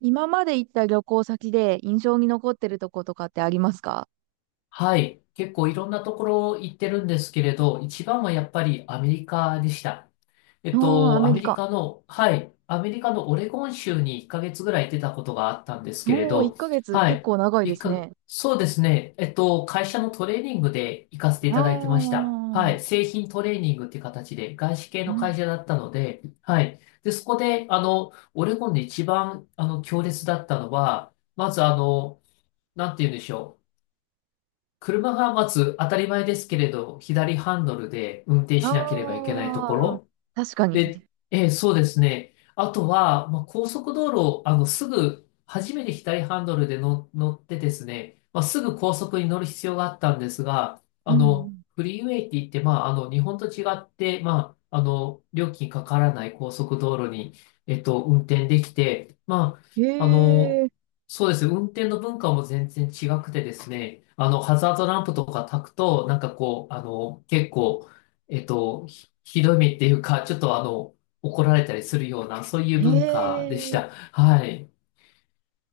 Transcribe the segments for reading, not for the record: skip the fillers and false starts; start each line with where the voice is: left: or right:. right: 今まで行った旅行先で印象に残ってるとことかってありますか？
left: はい。結構いろんなところ行ってるんですけれど、一番はやっぱりアメリカでした。
right: おー、アメ
left: アメ
right: リ
left: リ
right: カ。
left: カの、はい。アメリカのオレゴン州に1ヶ月ぐらい出たことがあったんですけれ
right: おー、1
left: ど、
right: ヶ月
left: は
right: 結
left: い。
right: 構長いで
left: 一
right: す
left: か、
right: ね。
left: そうですね。会社のトレーニングで行かせてい
right: あ
left: ただいてました。は
right: ー、
left: い。製品トレーニングっていう形で、外資系
right: う
left: の会
right: ん。
left: 社だったので、はい。で、そこで、オレゴンで一番、強烈だったのは、まずなんて言うんでしょう。車がまず当たり前ですけれど、左ハンドルで運転しなければいけないとこ
right: あー、
left: ろ、
right: 確か
left: で、
right: に。
left: そうですね。あとは、高速道路、すぐ、初めて左ハンドルでの乗ってですね、すぐ高速に乗る必要があったんですが、
right: うん。
left: フリーウェイって言って、日本と違って、料金かからない高速道路に、運転できて、
right: へ
left: あ、あの、
right: え、
left: そうですね、運転の文化も全然違くてですね、ハザードランプとか焚くと、なんかこう、結構、えっと、ひどい目っていうか、ちょっと怒られたりするような、そういう
right: へ
left: 文化でし
right: え、い
left: た。はい。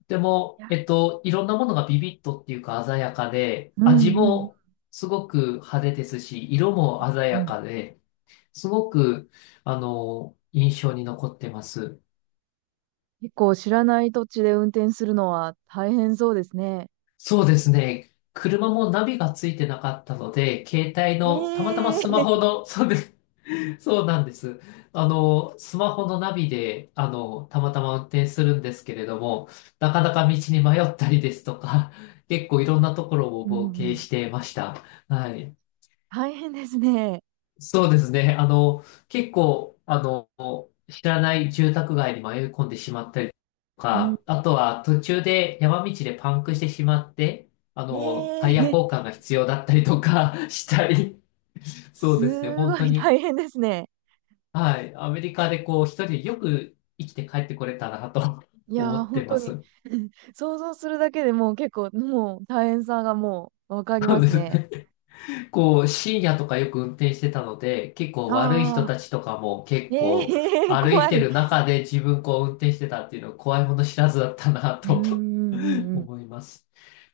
left: でも、
right: や、
left: いろんなものがビビッとっていうか鮮やかで、
right: うん、
left: 味
right: うん、
left: もすごく派手ですし、色も鮮
right: う
left: や
right: ん。
left: かで、すごく、印象に残ってます。
right: 結構知らない土地で運転するのは大変そうですね。
left: そうですね。車もナビがついてなかったので、携帯
right: え
left: の、たまたまスマ
right: え、
left: ホ の、そうです。そうなんです。スマホのナビで、たまたま運転するんですけれども、なかなか道に迷ったりですとか、結構いろんなところを
right: うん、う
left: 冒険
right: ん。
left: してました。はい。
right: 大変ですね。
left: そうですね。結構、知らない住宅街に迷い込んでしまったりと
right: うん。
left: か、あとは途中で山道でパンクしてしまって、
right: え
left: タイヤ
right: え、
left: 交換が必要だったりとか したり、そうですね。
right: す
left: 本
right: ご
left: 当
right: い
left: に。
right: 大変ですね。
left: はい。アメリカでこう、一人でよく生きて帰ってこれたなと
right: い
left: 思
right: やー、
left: っ
right: 本
left: てま
right: 当に
left: す。
right: 想像するだけでもう結構、もう大変さがもうわか り
left: そ
right: ま
left: うで
right: す
left: す
right: ね。
left: ね。こう、深夜とかよく運転してたので、結構悪い人
right: ああ、
left: たちとかも結
right: え
left: 構
right: えー、
left: 歩い
right: 怖
left: て
right: い。
left: る中で自分こう運転してたっていうのは怖いもの知らずだったな
right: うんうんう
left: と
right: んう ん。
left: 思います。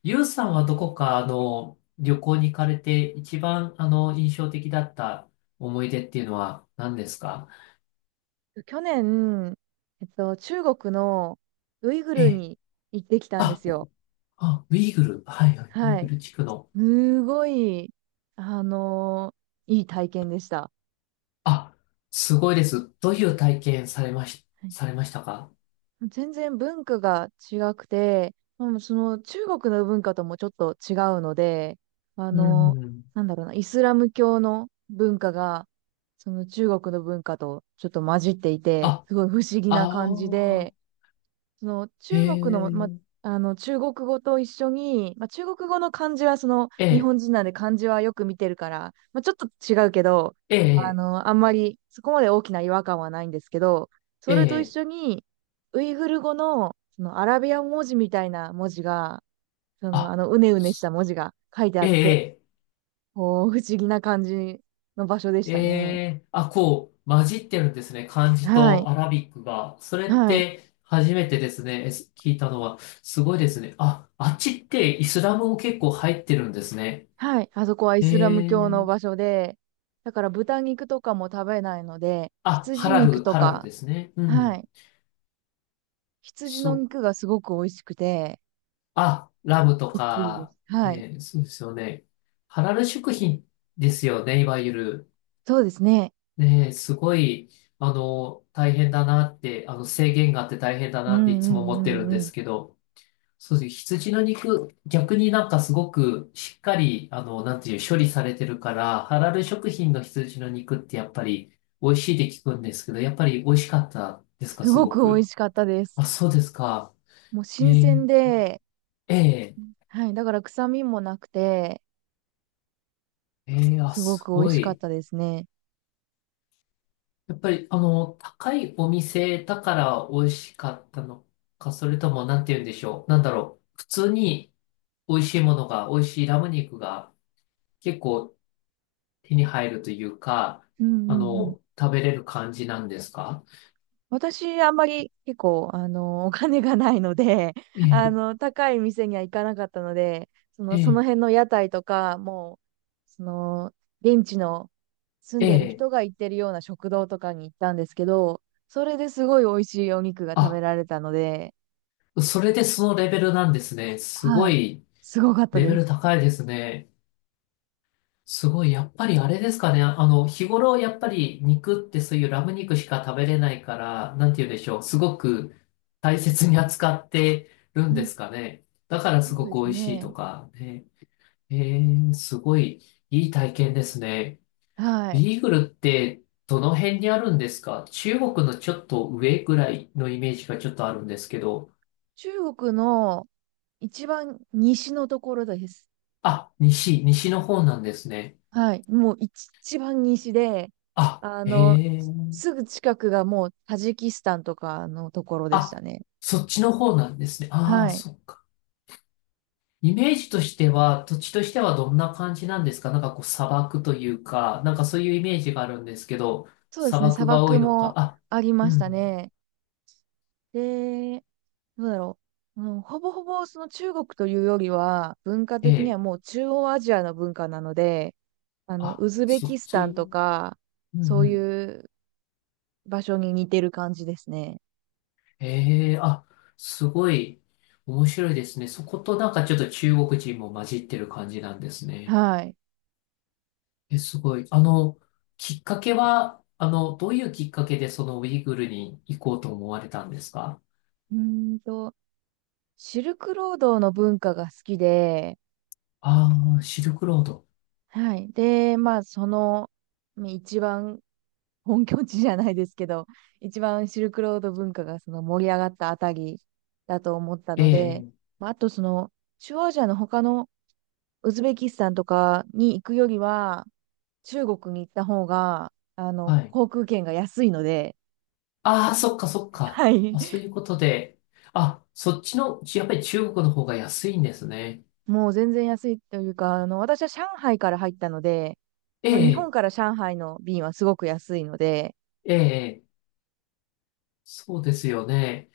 left: ゆうさんはどこか旅行に行かれて一番印象的だった思い出っていうのは何ですか？
right: 去年、中国のウイグ
left: え
right: ル
left: え、
right: に行ってきたんで
left: あ、
right: すよ。
left: あ、ウイグル。はいはい。ウイ
right: は
left: グ
right: い。
left: ル地区の。
right: すごい、あのいい体験でした。
left: あ、すごいです。どういう体験されましたか？
right: 全然文化が違くて、もうその中国の文化ともちょっと違うので、あ
left: う
right: の、
left: んうん。
right: なんだろうな、イスラム教の文化が、その中国の文化とちょっと混じっていて、
left: あ、
right: すごい不思議
left: あ
right: な感じ
left: あ、
right: で、その
left: え
right: 中国の、
left: え、
right: あの中国語と一緒に、中国語の漢字はその
left: え
right: 日
left: え、
right: 本人なんで漢字はよく見てるから、ちょっと違うけど、
left: ええ、
right: あんまりそこまで大きな違和感はないんですけど、
left: え
right: それと一
left: え、
right: 緒にウイグル語の、そのアラビア文字みたいな文字が、その
left: あ、
right: うねうねした
left: す
right: 文字が書いてあ
left: え
right: って、
left: え、
right: こう不思議な感じの場所でし
left: え
right: たね。
left: え、あ、こう、混じってるんですね。漢字
right: は
left: と
right: い。
left: アラビックが。それっ
right: はい。
left: て初めてですね。えす聞いたのは。すごいですね。あ、あっちってイスラムも結構入ってるんですね。
right: はい。あそこはイ
left: え
right: スラム教の
left: え、
right: 場所で、だから豚肉とかも食べないので、
left: あ、ハ
right: 羊
left: ラ
right: 肉
left: ル、
right: と
left: ハラル
right: か、
left: ですね。うんう
right: は
left: ん。
right: い。羊の
left: そ
right: 肉がすごく美味しくて、
left: あ、ラムと
right: びっくりで
left: か、
right: す。はい。
left: ね、そうですよね。ハラル食品ですよね、いわゆる。
right: そうですね。
left: ね、すごい、大変だなって、制限があって大変だ
right: うん
left: な
right: う
left: っていつも
right: ん
left: 思
right: う
left: ってる
right: ん
left: ん
right: う
left: で
right: ん。
left: すけど、そうですね。羊の肉、逆になんかすごくしっかり、なんていう、処理されてるから、ハラル食品の羊の肉ってやっぱり美味しいって聞くんですけど、やっぱり美味しかったですか、
right: す
left: す
right: ご
left: ご
right: く美味
left: く。
right: しかったです。
left: あ、そうですか。
right: もう
left: え
right: 新
left: ー
right: 鮮で、
left: ええ
right: はい。だから臭みもなくて、
left: ええあ、
right: すご
left: す
right: く美味
left: ご
right: しかっ
left: い。
right: たですね。
left: やっぱり、高いお店だから美味しかったのか、それとも、なんて言うんでしょう。なんだろう。普通に美味しいものが、美味しいラム肉が結構手に入るというか、
right: うんうんうん。
left: 食べれる感じなんですか？
right: 私、あんまり結構、お金がないので、
left: え え、
right: 高い店には行かなかったので、
left: え
right: その
left: え、
right: 辺の屋台とか、もう、その、現地の住ん
left: え
right: でる
left: え。
right: 人が行ってるような食堂とかに行ったんですけど、それですごい美味しいお肉が食べ
left: あ、
right: られたので、
left: それでそのレベルなんですね。すご
right: はい、
left: い、
right: すごかった
left: レベ
right: で
left: ル
right: す。
left: 高いですね。すごい、やっぱりあれですかね。日頃やっぱり肉ってそういうラム肉しか食べれないから、なんて言うんでしょう。すごく大切に扱ってる
right: う
left: んで
right: ん、
left: すかね。だからす
right: そう
left: ご
right: で
left: く
right: す
left: 美味しい
right: ね。
left: とかね。えー、すごいいい体験ですね。
right: はい。
left: ビーグルってどの辺にあるんですか？中国のちょっと上ぐらいのイメージがちょっとあるんですけど。
right: 中国の一番西のところです。
left: あ、西、西の方なんですね。
right: はい。もう一番西で、
left: あ、
right: あ
left: え
right: の、
left: ー、
right: すぐ近くがもうタジキスタンとかのところでした
left: あ、
right: ね。
left: そっちの方なんですね。あ
right: は
left: あ、
right: い。
left: そっか。イメージとしては、土地としてはどんな感じなんですか？なんかこう砂漠というか、なんかそういうイメージがあるんですけど、
right: そうで
left: 砂
right: すね。砂
left: 漠が多
right: 漠
left: いのか。
right: も
left: あ、
right: ありま
left: う
right: した
left: ん、
right: ね。で、どうだろう。うん、ほぼほぼその中国というよりは、文化
left: え
right: 的には
left: え、
right: もう中央アジアの文化なので、
left: あ、
right: ウズベ
left: そ
right: キ
left: っ
right: スタン
left: ち、
right: とか、
left: うん
right: そう
left: う
right: い
left: ん。
right: う場所に似てる感じですね。
left: ええ、あ、すごい面白いですね。そことなんかちょっと中国人も混じってる感じなんですね。
right: はい。
left: え、すごい。きっかけは、どういうきっかけでそのウイグルに行こうと思われたんですか？
right: うーんと、シルクロードの文化が好きで、
left: ああー、シルクロード。
right: はい。で、まあ、ね一番本拠地じゃないですけど、一番シルクロード文化がその盛り上がったあたりだと思った
left: え
right: ので、
left: え、ええ、
right: まあ、あと中央アジアの他のウズベキスタンとかに行くよりは、中国に行った方が、
left: はい。
right: 航空券が安いので、
left: ああ、そっかそっか。
right: はい。
left: あ、そういうことで。あ、そっちの、やっぱり中国の方が安いんですね。
right: もう全然安いというか、私は上海から入ったので、
left: え
right: まあ、日本
left: え、
right: から上海の便はすごく安いので、
left: ええ、そうですよね。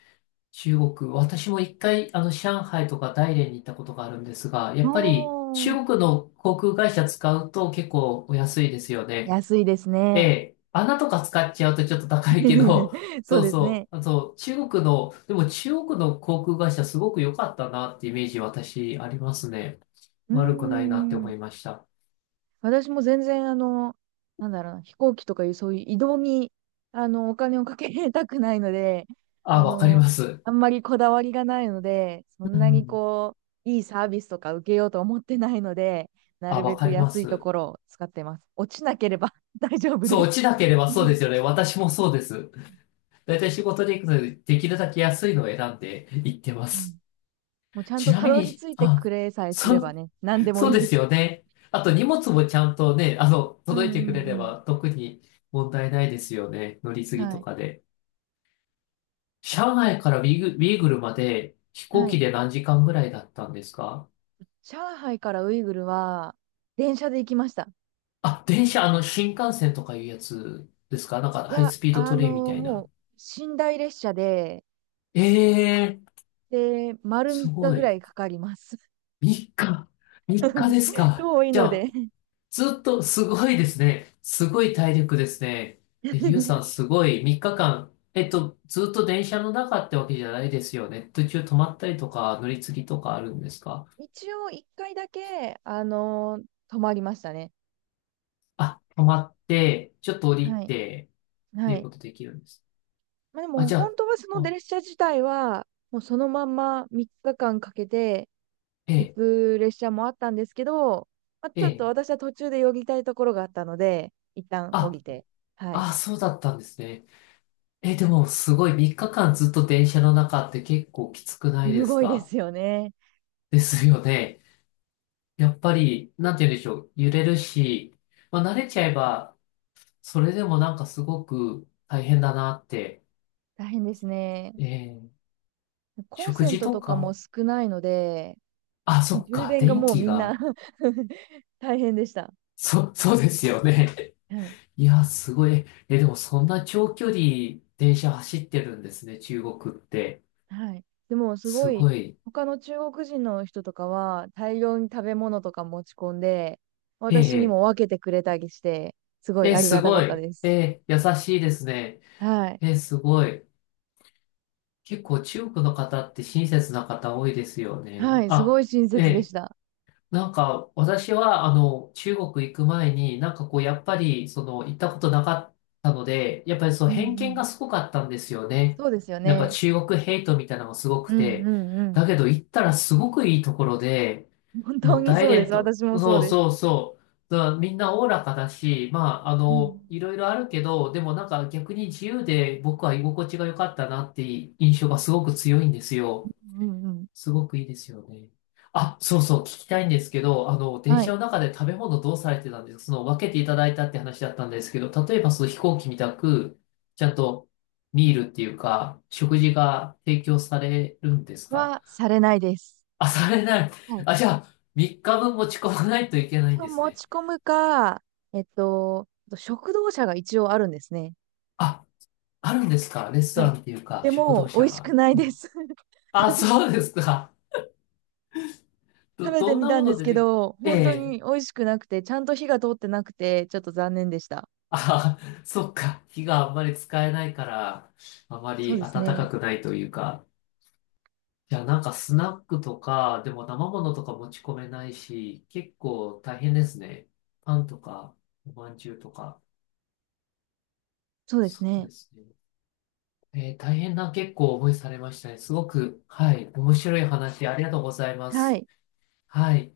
left: 中国、私も一回、上海とか大連に行ったことがあるんですが、やっぱり
right: もう、
left: 中国の航空会社使うと結構お安いですよね。
right: 安いです
left: え
right: ね。
left: え、穴とか使っちゃうとちょっと高いけど、
right: そう
left: そう
right: ですね。
left: そう、あと中国の、でも中国の航空会社すごく良かったなってイメージ私ありますね。
right: うー
left: 悪くないなって思
right: ん。
left: いました。
right: 私も全然、なんだろうな、飛行機とかいう、そういう移動に、お金をかけたくないので、あ
left: あ、わかり
right: の、
left: ます。
right: あんまりこだわりがないので、そ
left: う
right: んなに
left: ん。
right: こう、いいサービスとか受けようと思ってないので、な
left: あ、
right: る
left: わ
right: べ
left: か
right: く
left: りま
right: 安いと
left: す。
right: ころを使ってます。落ちなければ 大丈夫
left: そう、
right: で
left: 落
right: す。
left: ちなけれ ば
right: う
left: そうで
right: ん、
left: すよね。私もそうです。だいたい仕事で行くので、できるだけ安いのを選んで行ってます。
right: もうちゃん
left: ち
right: と
left: な
right: た
left: み
right: どり
left: に、
right: 着いて
left: あ、
right: くれさえす
left: そ
right: れば
left: う、
right: ね、何でも
left: そう
right: いい
left: で
right: で
left: す
right: す。
left: よね。あと荷物もちゃんとね、
right: うん
left: 届い
right: う
left: てくれ
right: んう
left: れ
right: ん。
left: ば特に問題ないですよね。乗り継ぎ
right: は
left: と
right: い。
left: かで。上海からビーグルまで飛行
right: は
left: 機
right: い。
left: で何時間ぐらいだったんですか？
right: 上海からウイグルは電車で行きました。
left: あ、電車、新幹線とかいうやつですか？なんか
right: い
left: ハイ
right: や、
left: スピードトレインみたい
right: も
left: な。
right: う寝台列車で、
left: ええー、
right: で、丸
left: す
right: 3日
left: ご
right: ぐら
left: い。
right: いかかります。
left: 3日。3日です か？
right: 遠い
left: じゃ
right: の
left: あ、
right: で
left: ずっと、すごいですね。すごい体力ですね。えゆうさん、すごい、3日間、ずっと電車の中ってわけじゃないですよね。途中止まったりとか、乗り継ぎとかあるんですか？
right: 一応1回だけ、泊まりましたね。
left: あ、止まって、ちょっと降り
right: はい。
left: て、って
right: は
left: いう
right: い。
left: ことできるんです。
right: まあ、で
left: あ、
right: も、
left: じゃ
right: 本
left: あ、
right: 当はその
left: あ、
right: 列車自体は、もうそのまんま3日間かんかけて
left: え
right: 行
left: え、
right: く列車もあったんですけど、まあ、ち
left: え
right: ょっと
left: え、
right: 私は途中でよぎたいところがあったので、一旦降
left: あ、
right: りて、はい。
left: あ、そうだったんですね。え、でも、すごい、3日間ずっと電車の中って結構きつくないで
right: す
left: す
right: ごいで
left: か？
right: すよね。
left: ですよね。やっぱり、なんて言うんでしょう、揺れるし、慣れちゃえば、それでもなんかすごく大変だなって。
right: 大変ですね。
left: えー、
right: コン
left: 食
right: セン
left: 事
right: ト
left: と
right: とかも
left: か
right: 少ないので、
left: あ、そっ
right: 充
left: か、
right: 電が
left: 電
right: もう
left: 気
right: みんな
left: が。
right: 大変でした。
left: そ、そうですよね。
right: はい。
left: いや、すごい。え、でもそんな長距離電車走ってるんですね、中国って。
right: はい。でもすご
left: す
right: い、
left: ごい。
right: 他の中国人の人とかは大量に食べ物とか持ち込んで、
left: え
right: 私に
left: え、
right: も分けてくれたりして、すごい
left: え、
right: あり
left: す
right: がたか
left: ご
right: った
left: い。
right: です。
left: え、優しいですね。
right: はい。
left: え、すごい。結構中国の方って親切な方多いですよ
right: は
left: ね。
right: い。す
left: あ、
right: ごい親切で
left: え
right: した。
left: なんか、私は、中国行く前に、なんかこう、やっぱり、その、行ったことなかったので、やっぱりその
right: うんう
left: 偏見
right: ん。
left: がすごかったんですよね。
right: そうですよ
left: なんか
right: ね。
left: 中国ヘイトみたいなのがすごく
right: うんう
left: て、
right: んうん。
left: だけど行ったらすごくいいところで、
right: 本当
left: もう
right: に
left: 大
right: そうで
left: 連
right: す。
left: と、
right: 私もそう
left: そう
right: です。
left: そうそう、だからみんなおおらかだし、
right: うん
left: いろいろあるけど、でもなんか逆に自由で僕は居心地が良かったなっていう印象がすごく強いんですよ。
right: うんうん。
left: すごくいいですよね。あ、そうそう、聞きたいんですけど、電
right: は
left: 車
right: い。
left: の中で食べ物どうされてたんですか？その、分けていただいたって話だったんですけど、例えばその飛行機みたく、ちゃんとミールっていうか、食事が提供されるんですか？
right: はされないです。
left: あ、されない。
right: はい。
left: あ、じゃあ、3日分持ち込まないといけないんです
right: 持
left: ね。
right: ち込むか、えっと、食堂車が一応あるんですね。
left: あ、あるんですか？レスト
right: は
left: ラ
right: い。
left: ンっていうか、
right: で
left: 食堂
right: も、美
left: 車
right: 味しく
left: が。
right: ない
left: う
right: で
left: ん、
right: す。
left: あ、そうですか。
right: 食べて
left: どん
right: み
left: な
right: た
left: も
right: んで
left: の
right: す
left: 出
right: け
left: てく、
right: ど、
left: え
right: 本当
left: え
right: に美味しくなくて、ちゃんと火が通ってなくて、ちょっと残念でした。
left: あ、そっか。火があんまり使えないから、あま
right: そう
left: り
right: で
left: 暖
right: すね。
left: かくないというか。いや、なんかスナックとか、でも生ものとか持ち込めないし、結構大変ですね。パンとか、おまんじゅうとか。
right: そうです
left: そうで
right: ね。
left: すね。えー大変な結構思いされましたね。すごく、はい、面白い話ありがとうございま
right: は
left: す。
right: い。
left: はい。